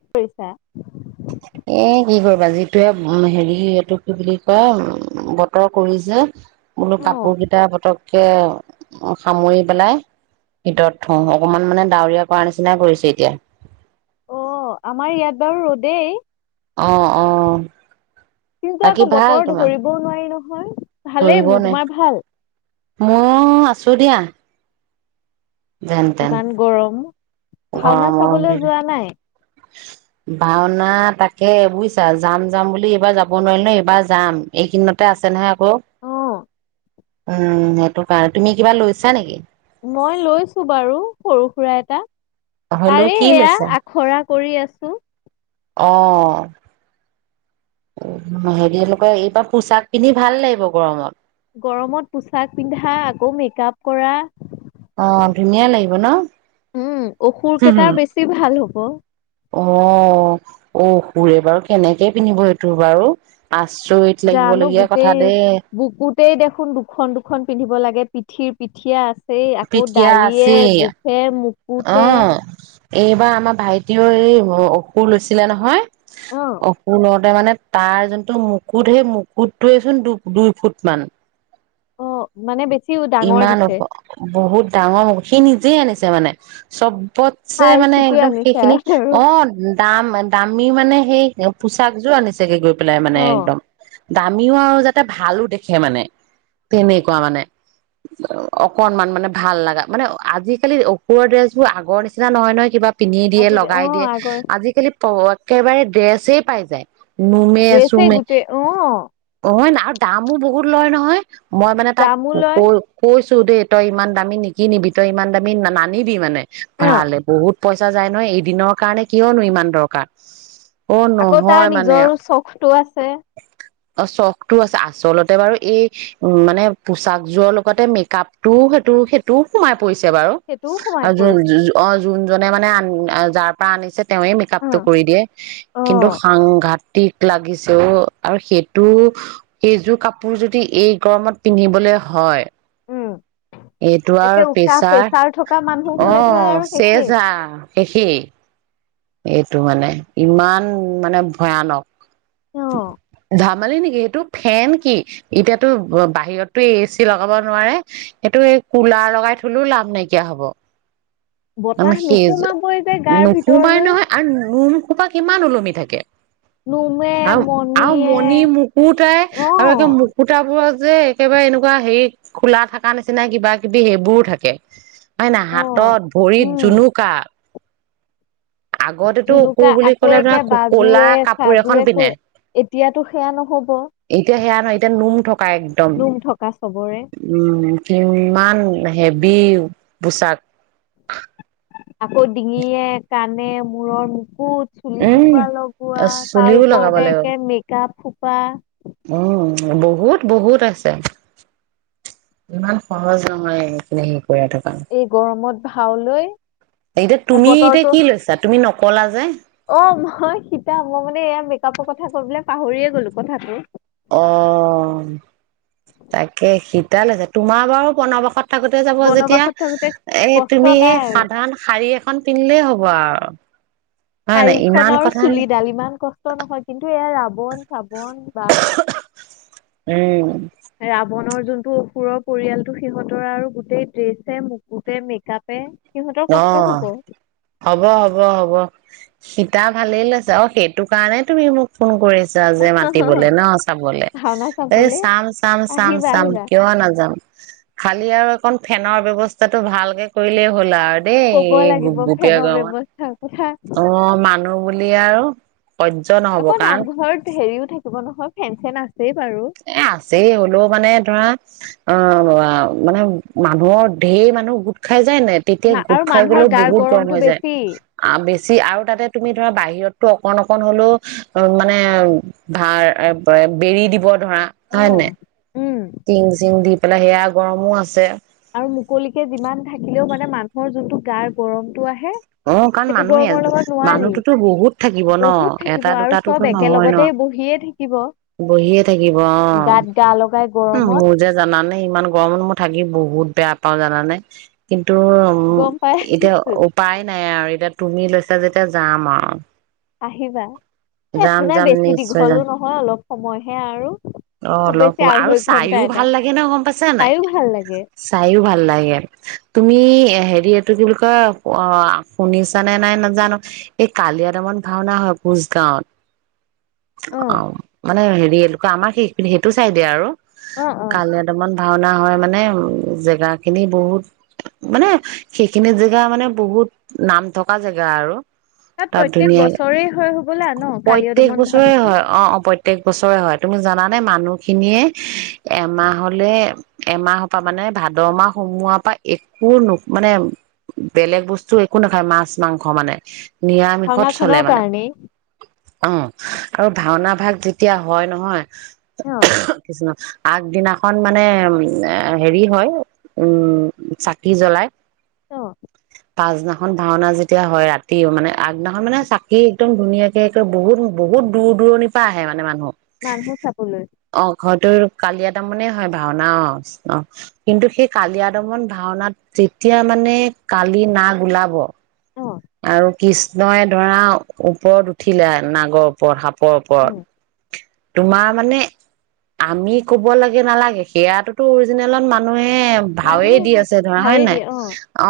কি কৰিছাঁ এ কি কৰিবা যিটোহে হেৰি এইটো কি বুলি কয় উ বতৰ কৰিছে বোলো অ কাপোৰ অ কেইটা পতককে সামৰি পেলাই ভিতৰত থওঁ অকমান মানে ডাৱৰীয়া কৰাৰ নিচিনাই কৰিছে এতিয়া অঁ আমাৰ ইয়াত বাৰু ৰ'দেই অঁ অঁ কিন্তু আকৌ বতৰ ধৰিবও নোৱাৰি ন হয় ধৰিব [unintelligible] মোৰ আ ছো দিয়া যেন তেন ইমান গৰম ভাওনা গৰমৰ চাবলৈ হেৰি। যোৱা নাই ভাওনা তাকে বুজিছা যাম যাম বুলি এইবাৰ যাব নোৱাৰিলো ন এইবাৰ যাম এইকদিনতে আছে নহয় ক অ উম সেইটো কাৰণে তুমি কিবা লৈছা নেকি মই লৈছো বাৰু সৰু সুৰা এটা হলেও পাৰ কি এয়া লৈছা আখৰা কৰি আছো অ হেৰি লোকে এইবাৰ পোচাক পিন্ধি ভাল লাগিব গৰমত গৰমত পোচাক পিন্ধা আকৌ মেক আপ কৰা অ ধুনীয়া লাগিব ন উম অসুৰ কেইটাৰ বেছি ভাল হ'ব অ অ সুৰে বাৰু কেনেকে পিন্ধিব এইটো বাৰু আচৰিত জানো লাগিবলগীয়া কথা গোটেই দেই বুকুতেই দেখোন দুখন দুখন পিন্ধিব লাগে পিঠিৰ পিঠিয়া আছে সেই আকৌ পিঠিয়া দালিয়ে আছেই গোফে অ মুকুতে এইবাৰ আমাৰ ভাইটিও এই অসুৰ লৈছিলে নহয় অ অপুলত মানে তাৰ যোনটো মুকুত সেই মুকুতটোৱে চোন দু দুই ফুট মান অ মানে বেছি ডাঙৰ ইমান দিছে। উখ বহুত ডাঙৰ মু সি নিজে আনিছে যে মানে চব পতছে চাই মানে চিতি একদম আনিছে সেইখিনি আৰু। অ দাম দামী মানে সেই পোচাকযোৰ আনিছেগে গৈ পেলাই অ মানে একদম দামীও আৰু যাতে ভালো দেখে মানে তেনেকুৱা মানে অকনমান মানে ভাল লগা মানে আজিকালি অপুৰৰ ড্ৰেছবোৰ আগৰ নিচিনা নহয় নহয় কিবা পিন্ধি দিয়ে আজি অ লগাই দিয়ে আগৰ আজিকালি তহত একেবাৰে ড্ৰেছেই পাই যায় নোমে ড্ৰেছে চুমে গোটেই অ অ ন দামো বহুত লয় নহয়। মই মানে তাক দামো লয়। কৈছো দেই তই ইমান দামী নিকি নিবি তই ইমান দামী নানিবি মানে অ ভালে বহুত পইচা যায় নয় এদিনৰ কাৰণে কিয়নো ইমান দৰকাৰ অ আকৌ তাৰ নহয় মানে নিজৰ চখটো আছে অ চখ টো আছে আচলতে বাৰু এই উ মানে পোচাক যোৰৰ লগতে মেকআপটো সেইটো সেইটোও সোমাই পৰিছে বাৰু সেইটোও সোমাই আৰু পৰিছে। অ যোনজনে মানে আ যাৰ পৰা আনিছে তেওঁৱে অ। মেকাপটো কৰি দিয়ে অ কিন্তু সাংঘাত টিক লাগিছে অ আৰু সেইটো সেইযোৰ কাপোৰ যদি এই গৰমত পিন্ধিবলে হয়। উম এইটো একে আৰু উশাহ পেচাৰ প্ৰেছাৰ থকা মানুহ হলেতো আৰু আহ শেষেই। চেজা শেষে। এইটো মানে ইমান মানে ভয়ানক অ। ধেমালি নেকি এইটো ফেন কি এতিয়াতো বাহিৰততো এ চি লগাব নোৱাৰে সেইটো এই কুলাৰ লগাই থলেও লাভ নাইকিয়া হব। বতাহ নোসুমাবই যে গাৰ ভিতৰত। তই নহয় আৰু নোম। সোপা কিমান ওলমি থাকে। নোমে আৰু আৰু মণিয়ে মণি মুকুটাই অ আৰু একে মুকুতাবোৰত যে একেবাৰে এনেকুৱা হেৰি খোলা থাকা নিচিনা কিবা কিবি সেইবোৰো থাকে। হয় নাই অ হাতত ভৰিত জুনুকা। আগতেতো অসুৰ জুলুকা বুলি আকৌ ক'লে ধৰা একে কলা বাজোৱে কাপোৰ এখন চাজোৱে ক' পিন্ধে এতিয়াতো সেয়া নহ'ব। এতিয়া সেয়া এতিয়া নোম থ কা একদম নোম থকা চবৰে উম কিমান হে বিউ পোছাক আকৌ ডিঙিয়ে কা মানে মূৰৰ মুকুত। চুলি উম সোপা লগোৱা তাৰ চুলিও লগাব ওপৰতে লাগিব একে মেকআপ বা উম বহুত বহুত আছে ইমান সহজ নহয় এইখিনি থকা এই গৰমত ভাও লৈ এতিয়া তুমি এতিয়া কি লৈছা তুমি ন ক'লা যে অহ মই সীতা মই মানে এয়া মেকআপৰ কথা কথা কবলে পাহৰিয়ে গ'লো কথাটো অ ভাল হৈছে তোমাৰ বাৰু কণবাসত থাকোতে যাব যেতিয়া বনবাসত থাকোতে এ কষ্ট তুমি নাই এই আৰু সাধাৰণ শাৰী এখন পিন্ধিলেই হ'ব আৰু। হয় নাই শাৰীখন ইমান আৰু কথা নাই চুলিডাল ইমান কষ্ট নহয় কিন্তু এয়া ৰাব বন চাবন বা উম ৰা বনৰ যোনটো অসুৰৰ পৰিয়ালটো সিহঁতৰ আৰু গোটেই ড্ৰেছে মুকুটে মেক আপে অহ, হ'ব, হ'ব, হ'ব। সীতা ভালেই লৈছে অহ, সেইটো কাৰণে তুমি মোক ফোন কৰিছ যে মাতিবলে ন' চাবলে ভাওনা এই চাবলে চাম, চাম, চাম, আহিবা চাম, আহিবা কিয় নাযাম। খালি আৰু অকন ফেনৰ ব্যৱস্থাটো ভালকে কৰিলে হ'ল আ দেই কব এই লাগিব গোপিয় ফেনৰ গাঁৱত ব্যৱস্থাৰ কথা অ', মানুহ বুলি আৰু সহ্য নহব আকৌ কাৰণ নামঘৰত হেৰিও থাকিব নহয় ফেন হেনা এ আছেই হ'লেও মানে ধৰা অ', মানে মানুহৰ ঢেৰ মানুহ গোট খাই যায় নাই তেতিয়া মা- গোট আৰু খাই মানুহৰ গ'লেও গাৰ বহুত গৰম গৰমটো হৈ যায় বেছি আ, বেছি ছি আৰু তাতে তুমি ধৰা বাহিৰতটো অকন অকন হ'লেও মানে ভাৰ বেৰি দিব ধৰা অ হয়নে উম টিং চিং দি পেলাই সেয়া গৰমো আছে। আৰু মুকলিকে যিমান থাকিলেও মানে মানুহৰ যোনটো গাৰ গৰম অ কাৰণ মানুহে নোৱাৰি মানুহটোতো বহুত থাকিব ন বহুত থাকিব এটা আৰু চব দুটাতোতো নহয় ন একেলগতে বহিয়ে থাকিব বহিয়ে থাকিব অ গাত গা লগাই উ গৰমত মোৰ যে জানানে ইমান গৰম মই থাকি বহুত বেয়া পাওঁ জানানে কিন্তু গম ত এতিয়া পাইছো পাই নাই আৰু এতিয়া তুমি লৈছা যেতিয়া যাম আৰু আহিবা এ, একো যাম নাই যাম বেছি নিশ্চয় দীঘলো যাম নহয় অলপ সময়হে আৰু অ খুব অলপ বেছি সমম আৰু আঢ়ৈ ঘন্টা চাইও এটা ভাল লাগে ন গম পাইছা নাই চাইও ভাল লাগে চাইও ভাল লাগে তুমি হেৰি এইটো কি বুলি কয় অ শুনিছানে নাই নাজানো এই কালিয় দমন ভাওনা হয় কোচ গাঁৱত অ মানে হেৰি এনেকুৱা আমাৰ সেই সেইটো চাইডে আৰু অ অ কালিদামমান ভাওনা হয় মানে উ জেগা খিনি বহুত মানে সেইখিনি জেগা মানে বহুত নাম থকা জেগা আৰু তাত প্ৰত্যেক ধুনীয়া বছৰেই হয় হবলা ন কালীয় প্ৰত্যক দমন বছৰে ভাওনাখন হয় অ অ প্ৰত্যেক বছৰে হয় তুমি জানানে মানুহখিনিয়ে এমাহলে এমাহৰ পৰা মানে ভাদ মাহ সোমোৱাৰ পৰা একো ন মানে বেলেগ বস্তু একো নাখায় মাছ মাংস মানে নিৰামিষত চলে ভাওনাখনৰ মানে কাৰণেই অ আৰু ভাওনা ভাগ যেতিয়া হয় নহয়। অ কৃষ্ণ আগদিনাখন মানে উ হেৰি হয় উম চাকি জ্বলাই অ পাছদিনাখন ভাওনা যেতিয়া হয় ৰাতিও মানে আগদিনাখন মানে চাকি একদম ধুনীয়াকে বহুত বহুত দূৰ দূৰণিৰ পৰা আহে মানে মানুহ মানুহ চাবলৈ অ ঘৰটোৰ কালিয়াত ত মানে হয় ভাওনা অ অ কিন্তু সেই কালীয়া দমন ভাওনাত যেতিয়া মানে কালি নাগ ওলাব অ আৰু কৃষ্ণই ধৰা ওপৰত উঠিলে নাগৰ ওপৰত সাপ প উম ওপৰত তোমাৰ মানে, আমি কব লাগে নালাগে সেয়াতোতো অৰিজিনেলত মানুহ সেয়াই ভাৱে মানুহে দি হয়, আছে ধৰা হয় ভাৱে নাই? দিয়ে অ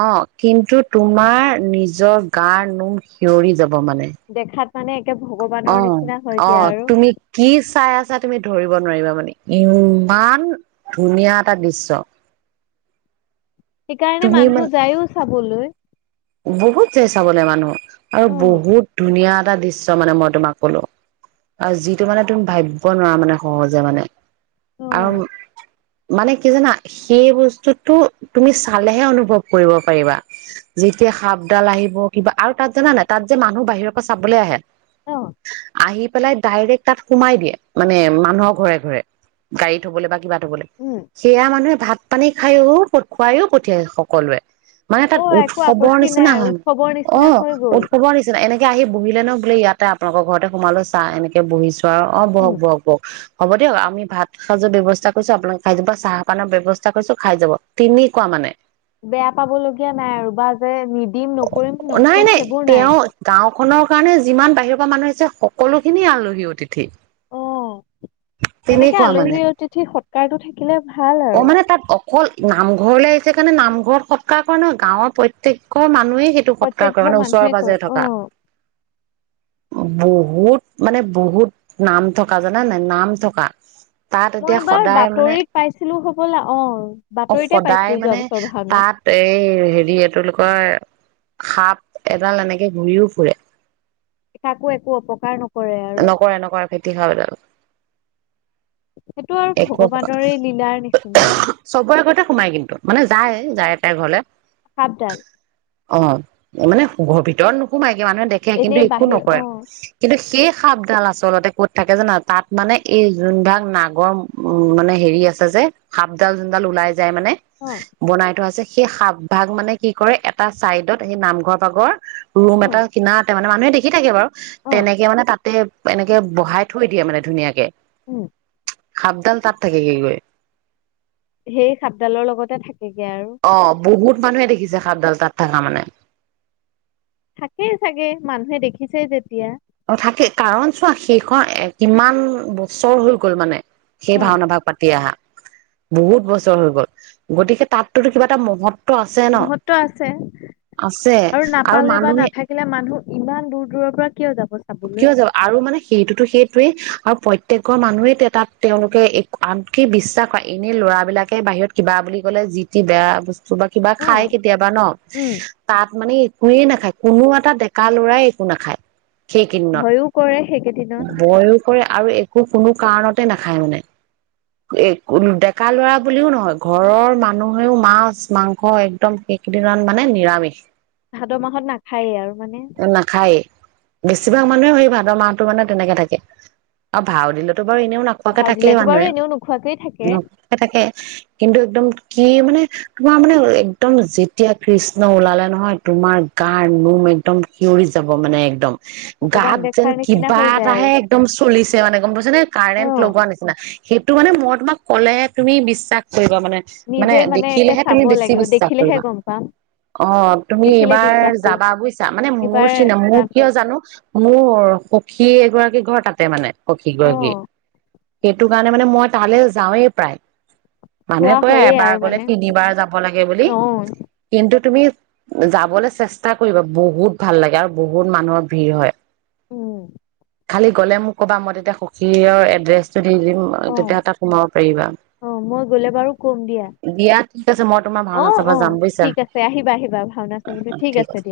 অ। কিন্তু তোমাৰ নিজ নিজৰ গা নোম শিয়ঁৰি যাব। ব মানে। দেখাত মানে একে ভগৱানৰ অ, নিচিনা হয়গে অ, আৰু তুমি কি চাই আছা তুমি ধৰিব ব নোৱাৰিবা মানে ইমান ধুনীয়া এটা দৃশ্য। সেইকাৰণে তুমি মানুহো মানে যায়ো চাবলৈ। বহুত যায় চাবলৈ মানুহ আৰু অ বহুত ধুনীয়া এটা দৃশ্য মানে মই তোমাক ক'লো। আৰু যিটো মানে তুমি ভাবিব নোৱাৰা মানে সহজে মানে। অ আৰু মানে কি জানা, সেই বস্তুটো তুমি চালেহে অনুভৱ কৰিব পাৰিবা। যেতিয়া সাপডাল আহিব কিবা আৰু তাত জান নাই তাত যে মানুহ বাহিৰৰ পৰা চাবলৈ আহে। অ আহি পেলাই ডাইৰেক্ট তাত সোমাই দিয়ে। মানে মানুহৰ ঘৰে ঘৰে গাড়ী থ'বলৈ বা কিবা। থবলৈ। উম সেয়া মানুহে ভাত পানী খায়োও, খুৱাইও পঠিয়াই সকলোৱে। মানে অ তাত একো সবৰ আপত্তি নিচিনা নাই হয়। উৎসৱৰ অ নিচিনা হৈ গ'ল উৎসৱৰ নিচিনা এনেকে আহি বহিলে ন বোলে। ইয়াতে আপোনালোকৰ ঘৰতে সোমালো চা এনেকে বহিছো। অ, উম বহক, বহক, বহক। হ'ব দিয়ক। আমি ভাত খাজৰ ব্যৱস্থা কৰিছো আপোনাক খাই যাব। চাহপানৰ ব্যৱস্থা কৰিছো খাই যাব। তেনেকুৱা মানে। বেয়া পাবলৈক য়া নাই আৰু বা যে নিদিম নকৰিম নাই নথম নাই সেইবোৰ নাই। মানু্হ আহিছে সকলোখিনি আলহী অতিথি। অ তেনেকে তেনেকুৱা মানে আলহী অতিথি সৎকাৰটো থাকিলে ভাল অ আৰু। মানে তাত অকল নামঘৰলৈ আহিছে কাৰণে নামঘৰত সৎকাৰ নহয় গাঁওৰ প্ৰত্যেক ঘৰ মানুহেই সেইটো প্ৰত্যেক সৎকাৰ কৰে ঘৰ মানে ওচৰৰে মানুহে কৰে পাজৰে থকা। অ', বহুত মানে বহুত নাম থকা জানা নাই? নাম থকা। তাত মই এতিয়া এবাৰ সদায় মানে বাতৰিত পাইছিলো হ'বলা? অ বাতৰিতে সদায় পাইছিলো মানে যোৱা বছৰ ভাওনাত। তাত এই হেৰি এটোলোকৰ সাপ এডাল এনেকে ঘুৰিও ফুৰে। কাকো একো অপকাৰ নক নকৰে নকৰে তি খাব ল সেইটো আৰু ভগৱানৰে লীলাৰ নিচিনা চবৰে ঘৰতে সোমাই কিন্তু মানে যায় যায় তাই ঘৰলে সাবডাল অ মানে সুৰ ভিতৰত নোসোমাই মানুহে দেখে কিন্তু এনেই একো বাহিৰ নকৰে অ', কিন্তু কি সাপডাল আচলতে কত থাকে জানা তাত মানে এই যোনভাগ নাগৰ উ মানে হেৰি আছে যে সাপডাল যোনডাল ওলাই যাই মানে অ', বনাই থোৱাছে সেই সাপ ভাগ মানে কি কৰে এটা চাইডত সেই নামঘৰ ভাগৰ ৰুম উম, এটা কিনা মানে মানুহে দেখি থাকে বাৰু অ', তেনেকে মানে তাত এনেকে বহাই থৈ দিয়ে মানে ধুনীয়াকে উম খাপডাল তাত থাকে কি গৈ সেই সাপডালৰ লগতে থাক, হেইগে আৰু। অ বহুত মানুহে দেখিছে সাপডাল তাত থাকা মানে, - থাকেই চাগে মানুহে দেখিছে যেতিয়া। অ ', থাকে কাৰণ চোৱা সেইখন কিমান বছৰ হৈ গল মানে। সেই অ', ভাওনা- ভাগ পাতি আহা। বহুত বছৰ হৈ গ'ল গতিকে তাতটোতো কিবা এটা মহত, মহত্ব আছে আছে আৰু নাপালে বা নাথাকিলে মানুহ ইমান দূৰ- দূৰৰ পৰা, কিয় যাব চাবলৈ। কিয় যাব আৰু মানে সেইটোতো, সেইটোৱেই, আৰু প্ৰত্যেক ঘৰ মানুহে তেতাত তেওঁলোকে আনকি বিশ্বাস কৰে এনে ল'ৰাবিলাকে বাহিৰত কিবা বুলি কলে যি, টি বেয়া বস্তু বা, কিবা খাই অ', কেতিয়াবা ন', উম তাত মানে, হোয়ে নাখায় কোনো এটা ডেকা লৰাই একো নাখায়। সেই কেইদিনত। ভয়ো কৰে সেইকেইদিনত বয়ো কৰে আৰু একো, কোনো কাৰণতে নাখায় মানে ডেকা- লৰা বুলিও নহয় ঘৰৰ মানুহেও মাছ- মাংস একদম সেইকেইদিনমান মানে নিৰামিষ। ভাদ- মাহত নাখায়েই আৰু মানে। নাখায়েই বেছিভাগ মানুহে সেই ভাদৰ মাহতো মানে তেনেকে থাকে আৰু ভাও দিলেতো, এইবোৰ এনেও নোখোৱাকে ভাও থাকেই দিলেতো বাৰু মানুহে। এনেও নোখোৱাকেই থাকে নোখোৱাকে থাকে কিন্তু একদম কি মানে, তোমাৰ মানে একদম যেতিয়া কৃষ্ণ ওলালে নহয়, তোমাৰ গাৰ নোম একদম সিঞৰি যাব মানে একদম। ভগৱান গাত যেন দেখাৰ নিচিনা কিবা হৈ যায় আৰু এটাহে একদম চলিছে মানে গম পাইছে নে, কাৰেণ্ট অ', লগোৱা নিচিনা। সেইটো মানে মই তোমাক ক'লে তুমি বিশ্বাস, কৰিবা মানে, মানে নিজে একে দেখিলেহে তুমি চাব বেছি লাগিব বিশ্বাস দেখিলেহে কৰিবা। গম পাম অ ', তুমি দেখিলে এইবাৰ বিশ্বাস কৰিম যাবা বুজিছা মানে মোৰ এইবাৰ চি', মোৰ যাম দে কিয়, মোৰ সখী, এগৰাকী ঘৰ তাতে মানে সখী অ গৰাকী সেইটো কাৰণে মানে মই তালৈ যাওঁৱেই প্ৰায়। মানুহে চোৱা কয় হয়ে এবাৰ আৰু গলে মানে তিনিবাৰ যাব লাগে বুলি। অ কিন্তু, তুমি যাবলৈ চেষ্টা কৰিবা বহুত ভাল লাগে, আৰু বহুত মানুহৰ, ভিৰ হয়। উম', খালি গ'লে মোক ক'বা মই তেতিয়া সখীয়ৰ এড্ৰেছ, দি দিম অ তেতিয়া তাত সোমাব পাৰিবা। অ মই গ'লে বাৰু কম দিয়া ঠিক আছে মই তোমাৰ অ ভাওনা চাব অ যাম বুজিছা। ঠিক আছে আহিবা আহিবা ভাওনা চাবলৈ ঠিক আছে। দিয়া